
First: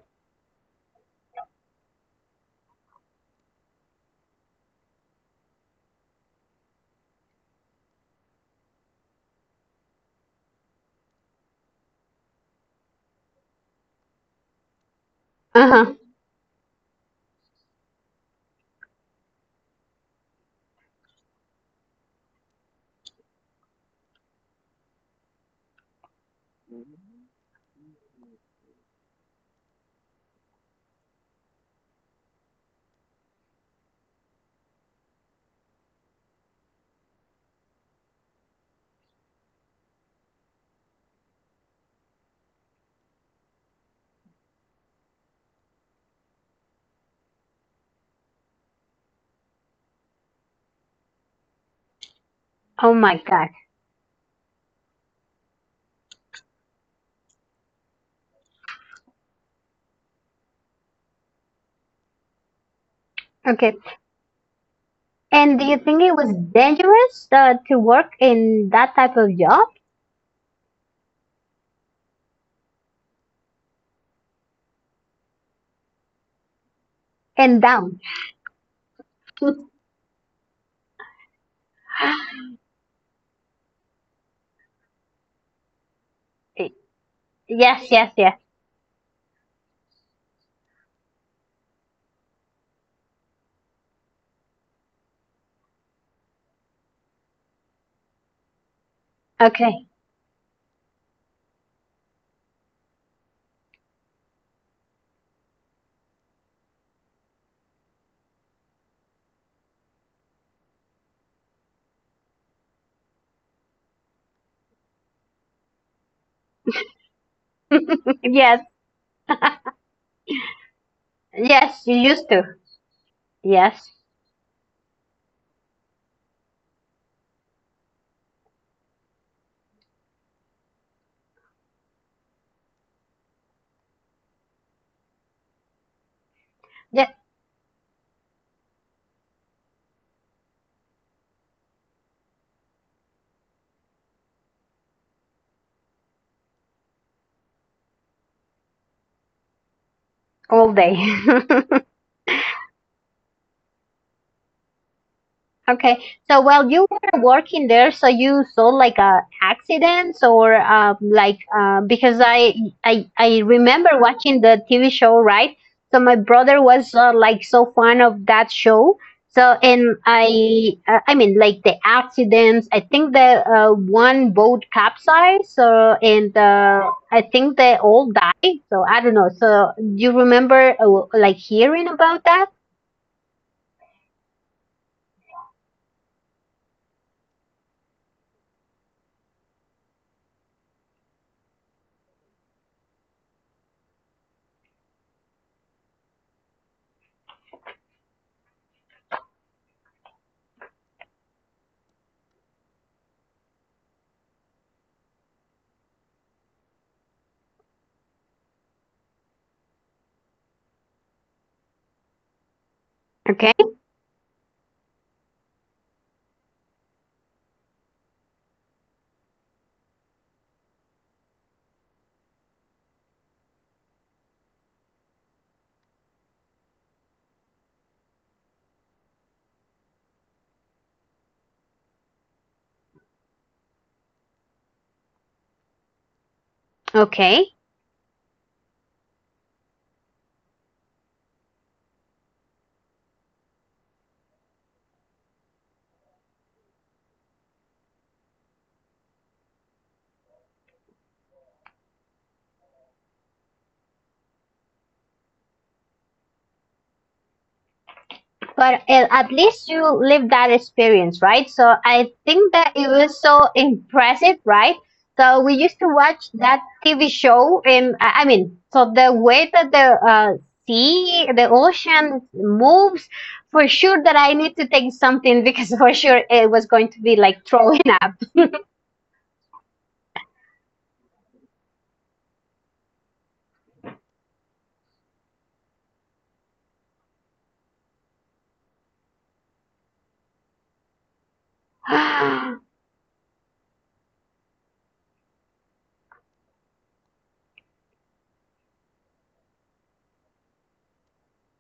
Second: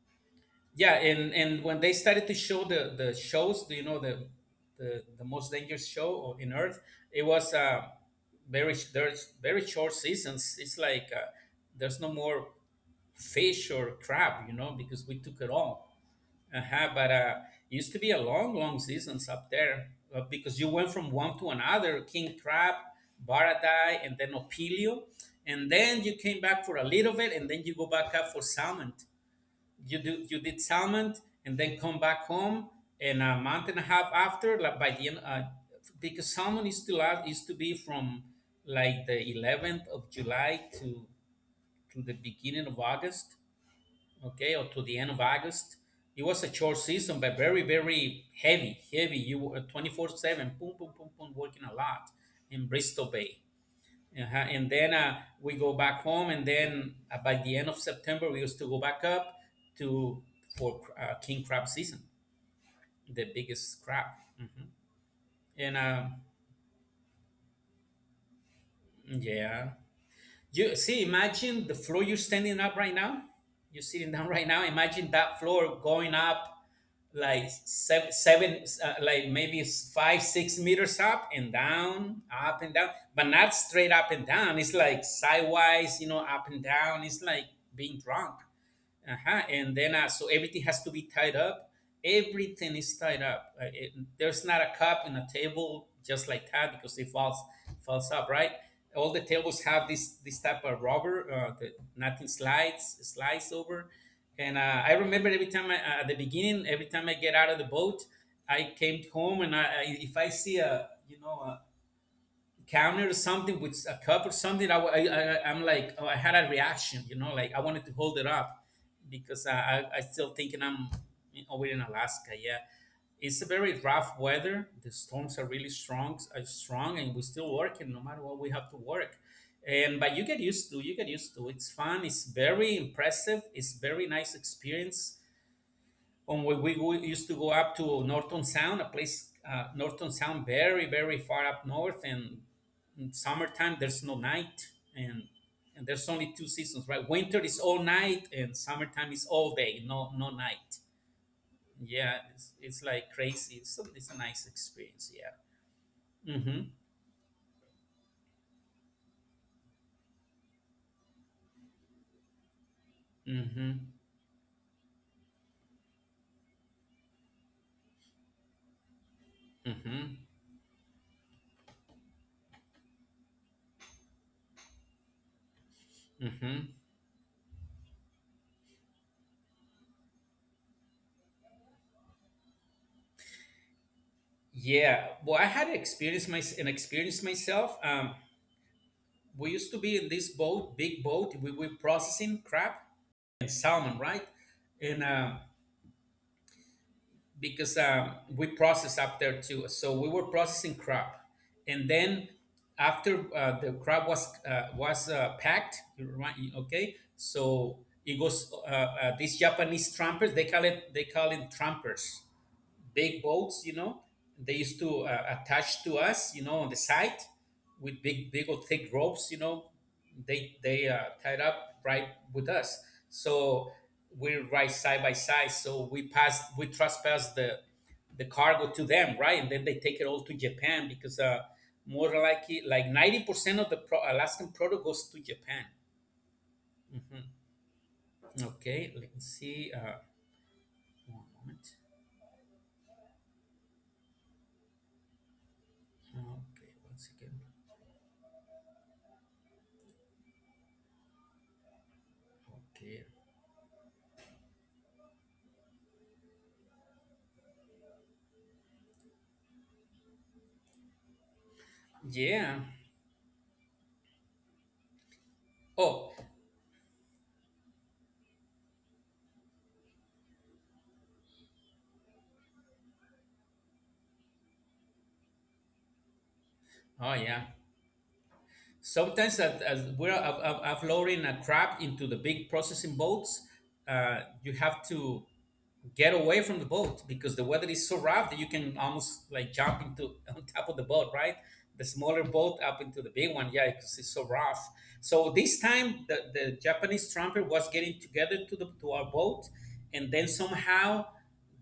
Speaker 1: Yeah, and and when they started to show the the shows, do you know the the, the most dangerous show o- in Earth? It was uh, very sh- there's very short seasons. It's like uh, there's no more fish or crab, you know, because we took it
Speaker 2: Uh huh.
Speaker 1: all. Uh-huh, but uh, it used to be a long, long seasons up there, uh, because you went from one to another, King Crab, Baradai, and then Opilio. And then you came back for a little bit, and then you go back up for salmon. You do you did salmon, and then come back home, and a month and a half after, like by the end, uh, because salmon is to last is to be from like the eleventh of July to to the beginning of August, okay, or to the end of August. It was a short season, but very very heavy heavy, you were twenty-four seven boom boom boom boom working a lot in
Speaker 2: Oh
Speaker 1: Bristol
Speaker 2: my
Speaker 1: Bay.
Speaker 2: God.
Speaker 1: Uh-huh. And then uh, we go back home, and then uh, by the end of September, we used to go back up to for uh, king crab season, the
Speaker 2: Okay.
Speaker 1: biggest crab. Hmm.
Speaker 2: And do
Speaker 1: And
Speaker 2: you
Speaker 1: uh,
Speaker 2: think it was dangerous uh, to work in that type of job
Speaker 1: yeah, you see, imagine the floor you're standing up right now. You're sitting down right now. Imagine that floor going up like
Speaker 2: and down?
Speaker 1: seven, seven uh, like maybe s- five, six meters up and down, up and down, but not straight up and down. It's like sideways, you know, up and down. It's like
Speaker 2: yes.
Speaker 1: being
Speaker 2: Yes.
Speaker 1: drunk.
Speaker 2: Yes.
Speaker 1: Uh-huh. And then, uh, so everything has to be tied up. Everything is tied up. Uh, it- there's not a cup in a table just like that because it falls falls up, right? All the tables have
Speaker 2: Okay.
Speaker 1: this this type of rubber. Uh, that nothing slides slides over. And uh, I remember every time I, uh, at the beginning, every time I get out of the boat, I came home, and I, I if I see a, you know, counter or something with a cup or something, I, I, I I'm like, oh, I had a reaction, you know, like I wanted to hold it up
Speaker 2: Yes.
Speaker 1: because I I, I still thinking I'm over in
Speaker 2: Yes. You used
Speaker 1: Alaska.
Speaker 2: to.
Speaker 1: Yeah, it's a very
Speaker 2: Yes.
Speaker 1: rough weather. The storms are really strong, are strong, and we're still working. No matter what, we have to work. And but you get used to you get used to. It's fun. It's very impressive. It's very nice experience on when we, we,
Speaker 2: Yes.
Speaker 1: used to go up to Norton Sound, a place, uh, Norton Sound, very, very far up north. And in summertime, there's no night. And, and there's only two seasons, right? Winter is all night, and summertime is all day, no, no
Speaker 2: All
Speaker 1: night.
Speaker 2: day.
Speaker 1: Yeah, it's, it's like crazy. It's a, it's a nice experience. Yeah.
Speaker 2: Okay. So
Speaker 1: Mm-hmm.
Speaker 2: while you were working there, so you saw like uh, accidents or um, like uh, because I, I I
Speaker 1: Mm-hmm.
Speaker 2: remember watching the T V show, right? So my brother was uh, like so fond of that show. So and
Speaker 1: Mm-hmm.
Speaker 2: I uh, I mean like the accidents. I think the uh, one boat capsized. So and
Speaker 1: Mm-hmm.
Speaker 2: uh, I think they all died. So I don't know. So do you remember uh, like hearing about that?
Speaker 1: Yeah. Well, I had experience my an experience myself. Um, we used to be in this boat, big boat. We were processing crab and salmon, right? And uh, because um, we process up there too, so we were processing crab, and then after uh, the crab was uh, was uh, packed, right? Okay, so it goes. Uh, uh, these Japanese trampers, they call it they call it trampers, big
Speaker 2: Okay.
Speaker 1: boats, you know. They used to uh, attach to us, you know, on the side with big, big or thick ropes, you know. They they uh, tied up right with us, so we ride side by side. So we pass, we trespass the the cargo to them, right? And then they take it all to Japan because uh, more likely, like ninety percent of the pro- Alaskan product goes to Japan.
Speaker 2: Okay.
Speaker 1: Okay, let's see. Uh, one moment. Okay, once again. Okay.
Speaker 2: But uh, at least you lived that experience, right? So I think
Speaker 1: Yeah.
Speaker 2: that it was so impressive, right? So we used to
Speaker 1: Oh,
Speaker 2: watch that T V show, and I I mean, so the way that the uh, sea, the ocean moves, for sure that I need to take something because for sure it was going to
Speaker 1: oh
Speaker 2: be
Speaker 1: yeah.
Speaker 2: like throwing up.
Speaker 1: Sometimes as, as we're af- af- af- offloading a crab into the big processing boats, uh, you have to get away from the boat because the weather is so rough that you can almost like jump into on top of the boat, right? The smaller boat up into the big one, yeah, because it's so rough. So this time the, the Japanese trumpeter was getting together to the to our boat, and then somehow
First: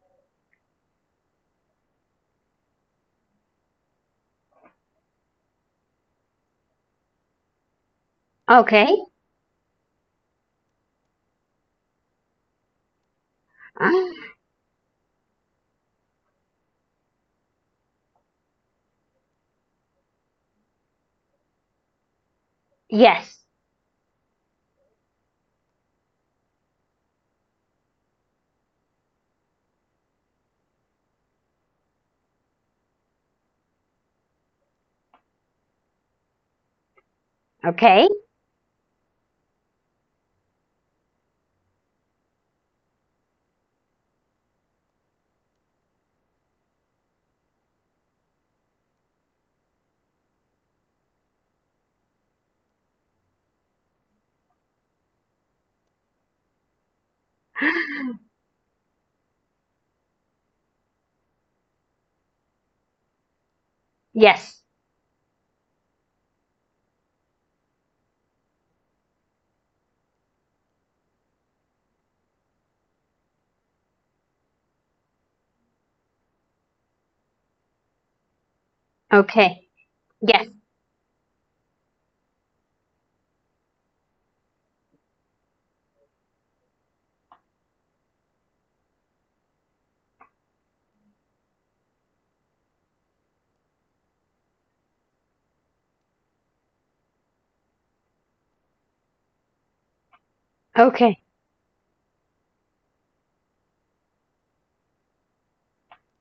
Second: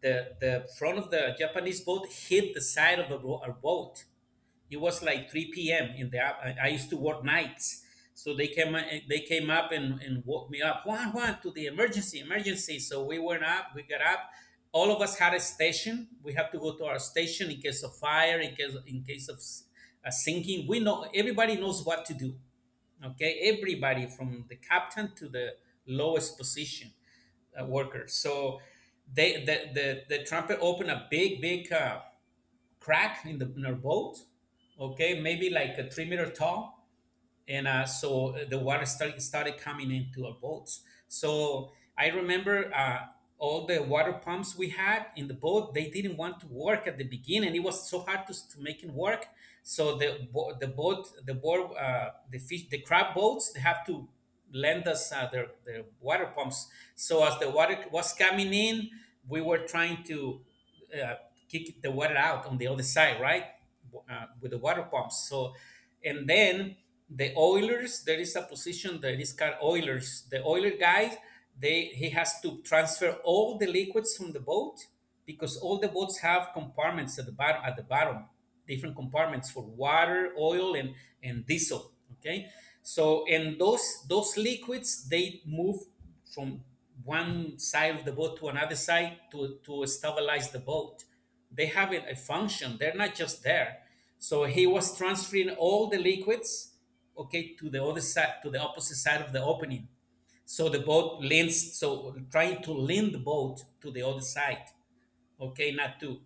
Speaker 1: the the front of the Japanese boat hit the side of the bo- our boat. It was like three p m in the app. I, I used to work nights, so they came
Speaker 2: Okay.
Speaker 1: they came up and, and woke me up. Juan, Juan, to the emergency, emergency. So we went up, we got up. All of us had a station. We have to go to our station in case of fire, in case in case of s- a sinking. We know everybody knows what to do.
Speaker 2: Yes.
Speaker 1: Okay, everybody from the captain to the lowest position uh, worker. So they the, the the trumpet opened a big big. Uh, crack in the in our boat, okay, maybe like a three meter tall. And uh,
Speaker 2: Okay.
Speaker 1: so uh, the water start, started coming into our boats. So I remember uh, all the water pumps we had in the boat, they didn't want to work. At the beginning it was so hard to, to make it work. So the bo- the boat the board uh, the fish the crab boats, they have to lend us uh, their, their water pumps. So as the water was coming in, we were trying to uh, kick the water out on the other side, right? Uh, with the
Speaker 2: Yes.
Speaker 1: water pumps. So, and then the oilers, there is a position that is called oilers. The oiler guy, they he has to transfer all the liquids from the boat because all the boats have compartments at the bottom. At the bottom, different compartments for
Speaker 2: Okay.
Speaker 1: water,
Speaker 2: Yes.
Speaker 1: oil, and and diesel. Okay, so and those those liquids, they move from one side of the boat to another side to, to stabilize the boat. They have a a function. They're not just there. So he was transferring all the liquids, okay, to the other side, to the opposite side of the opening. So the boat
Speaker 2: Okay.
Speaker 1: leans, so trying to lean the boat to the other side, okay, not to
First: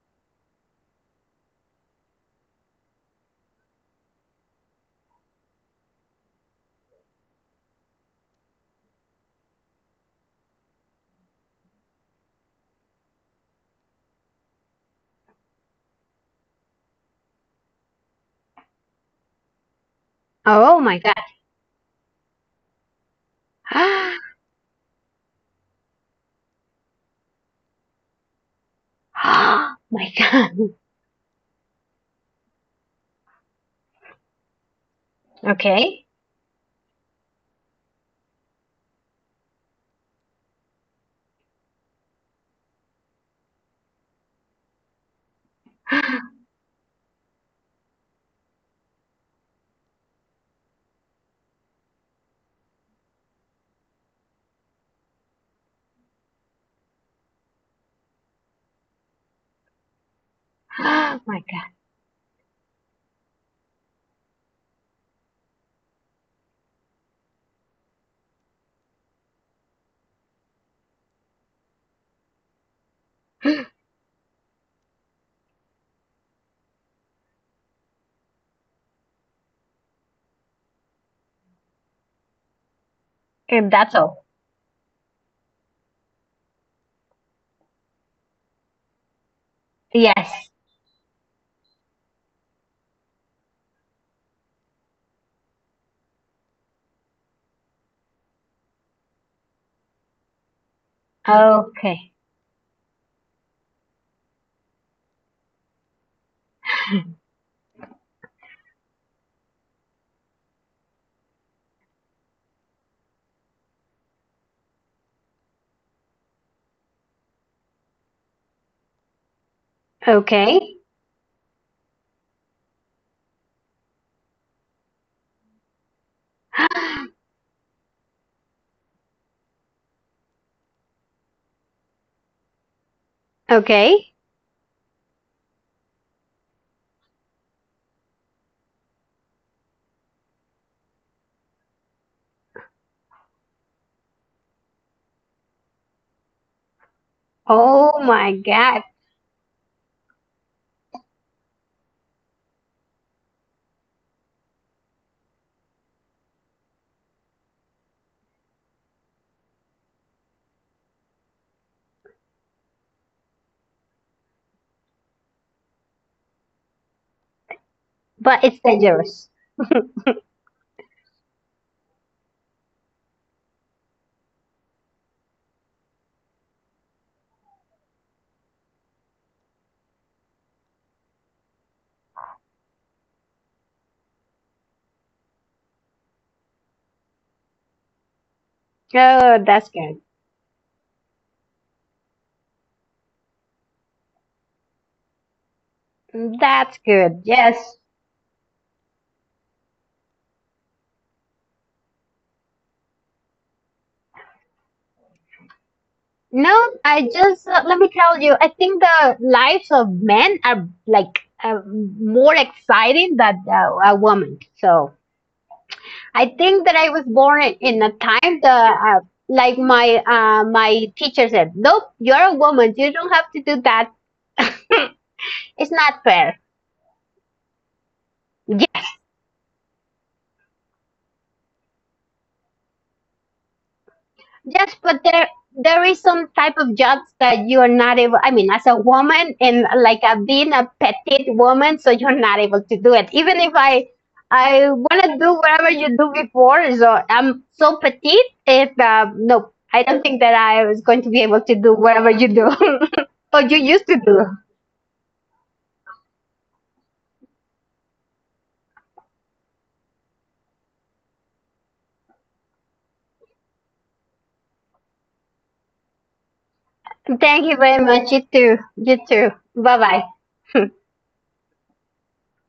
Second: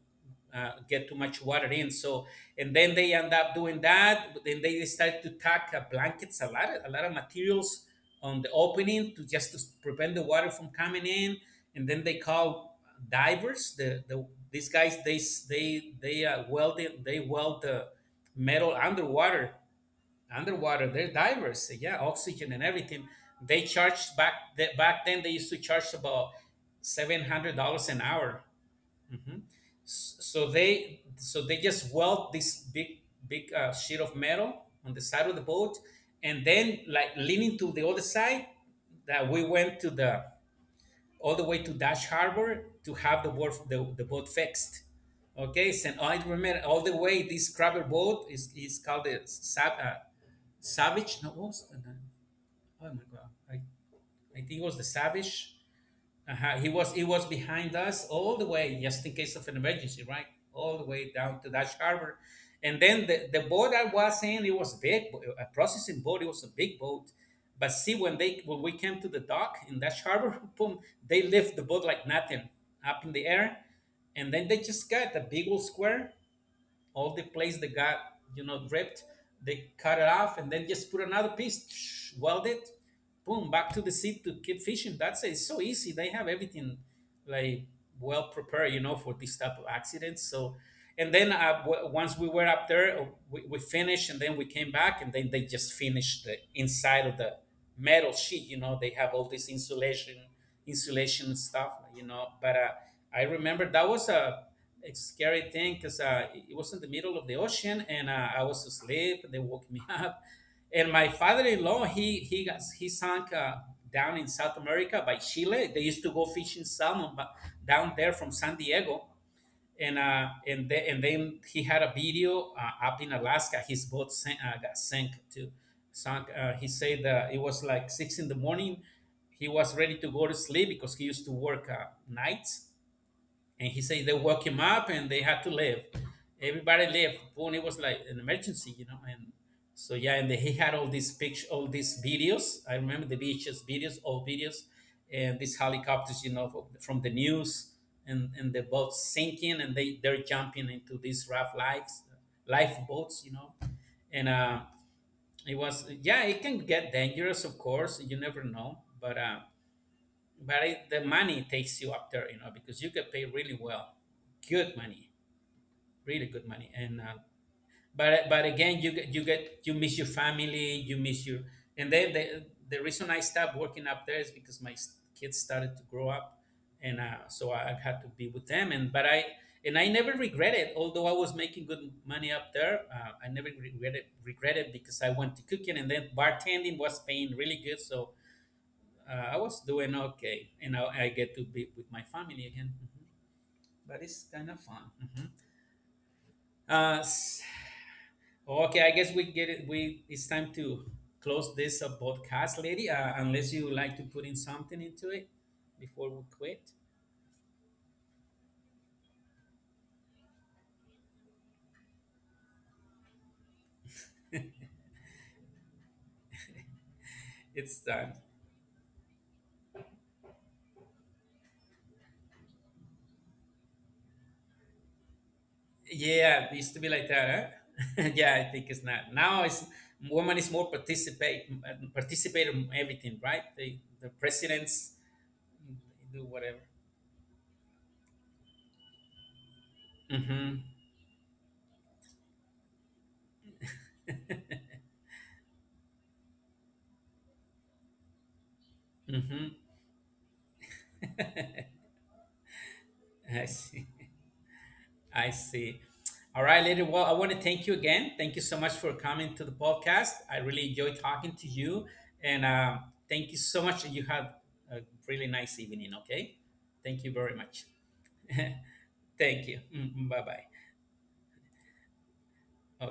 Speaker 1: uh, get too much water in. So, and then they end up doing that. But then they start to tack uh, blankets, a lot, a lot of materials on the opening to just to prevent the water from coming in. And then they call divers. The, the these guys, they s- they they uh, weld it, they weld the metal underwater.
Speaker 2: Oh
Speaker 1: Underwater,
Speaker 2: my God.
Speaker 1: they're divers. so Yeah, oxygen and everything. They charged back the, back then, they used to charge about seven hundred dollars an hour. Mhm.
Speaker 2: Oh my
Speaker 1: S- So
Speaker 2: God.
Speaker 1: they so they just weld this big big uh, sheet of metal on the side of the boat,
Speaker 2: Okay.
Speaker 1: and then like leaning to the other side, that we went to the all the way to Dash Harbor to have the boat the, the boat fixed. Okay, so I remember all the way this crabber boat is, is called the Sav- uh, Savage. No, what was the name? Oh my god, I, I think it was the Savage. Uh-huh. He was he was behind us all the way, just in case of an emergency, right? All the way
Speaker 2: Oh my
Speaker 1: down to
Speaker 2: God.
Speaker 1: Dash Harbor, and then the, the boat I was in, it was big, bo- a processing boat. It was a big boat, but see when they when we came to the dock in Dash Harbor, boom, they lift the boat like nothing up in the air, and then they just got a big old square. All the place that got, you know, ripped, they cut it off and then just put another piece, weld it, boom,
Speaker 2: And
Speaker 1: back to
Speaker 2: that's
Speaker 1: the
Speaker 2: all.
Speaker 1: seat to keep fishing. That's it. It's so easy. They have everything like well prepared, you know, for this type of accidents.
Speaker 2: Yes.
Speaker 1: So and then uh, w- once we were up there, uh, we, we finished, and then we came back, and then they just finished the inside of the metal sheet, you know. They have all this insulation insulation stuff, you
Speaker 2: Okay.
Speaker 1: know, but uh, I remember that was a, it's a scary thing because uh, it it was in the middle of the ocean, and uh, I was asleep. They woke me up, and my father-in-law, he he got, he sank uh, down in South America by Chile. They used to go fishing salmon but down there from San Diego, and uh, and
Speaker 2: Okay.
Speaker 1: the, and then he had a video uh, up in Alaska. His boat sank, uh, got sank too. Sank. Uh, he said uh, it was like six in the morning. He was ready to go to sleep because he used to work uh, nights, and he said
Speaker 2: Okay.
Speaker 1: they woke him up and they had to leave. Everybody left. Boone, it was like an emergency, you know. And so yeah, and he had all these pictures, all these videos. I remember the beaches videos, all videos, and these helicopters, you know, from from the news,
Speaker 2: Oh
Speaker 1: and
Speaker 2: my
Speaker 1: and the
Speaker 2: God.
Speaker 1: boats sinking, and they they're jumping into these raft lives, lifeboats, you know, and uh, it was, yeah, it can get dangerous, of course. You never know, but uh, but it, the money takes you up there, you know, because you get paid really well, good money, really good money. And uh, but
Speaker 2: But
Speaker 1: but
Speaker 2: it's
Speaker 1: again, you get you
Speaker 2: dangerous.
Speaker 1: get you miss your family, you miss your. And then the the reason I stopped working up there is because my s- kids started to grow up, and uh, so I had to be with them. And but I, and I never regretted, although I was making good money up there, uh, I never regretted regretted because I went to cooking, and then bartending was paying really good, so uh, I
Speaker 2: Oh,
Speaker 1: was
Speaker 2: that's
Speaker 1: doing
Speaker 2: good.
Speaker 1: okay, and now I get to be with my family again. Mhm. But it's kind of fun. Mhm.
Speaker 2: That's
Speaker 1: Uh,
Speaker 2: good.
Speaker 1: s-
Speaker 2: Yes.
Speaker 1: okay, I guess we get it. We it's time to close this uh, podcast, lady. Uh, unless you would like to put in something into it before we
Speaker 2: No,
Speaker 1: quit,
Speaker 2: I just uh, let me tell you. I think the lives of men are like uh, more exciting than uh, a woman. So. I think that I was born in, in
Speaker 1: it's
Speaker 2: a
Speaker 1: done.
Speaker 2: time that, uh, like my uh, my teacher said, nope, you're a woman, you don't have to do that. it's not fair.
Speaker 1: Yeah, it used to be like that, huh? Yeah, I think it's not now. It's woman is more participate participate in everything, right? The the
Speaker 2: Yes, but
Speaker 1: presidents
Speaker 2: there there is some
Speaker 1: do
Speaker 2: type
Speaker 1: whatever.
Speaker 2: of jobs that you are not able. I mean, as a woman and like a, being
Speaker 1: Mm-hmm.
Speaker 2: a petite woman, so you're not able to do it. Even if I I want to do whatever you do before, so I'm so petite. It uh, nope,
Speaker 1: Mm-hmm.
Speaker 2: I don't think that I was going to be able to do whatever you do or
Speaker 1: I
Speaker 2: you used
Speaker 1: see.
Speaker 2: to do.
Speaker 1: I see. All right, lady. Well, I want to thank you again. Thank you so much for coming to the podcast. I really enjoy talking to you, and um, thank you so much. You have a really nice evening. Okay. Thank you very
Speaker 2: Thank you
Speaker 1: much.
Speaker 2: very much. You too. You too.
Speaker 1: Thank you.
Speaker 2: Bye bye.
Speaker 1: Mm, bye bye. Ok,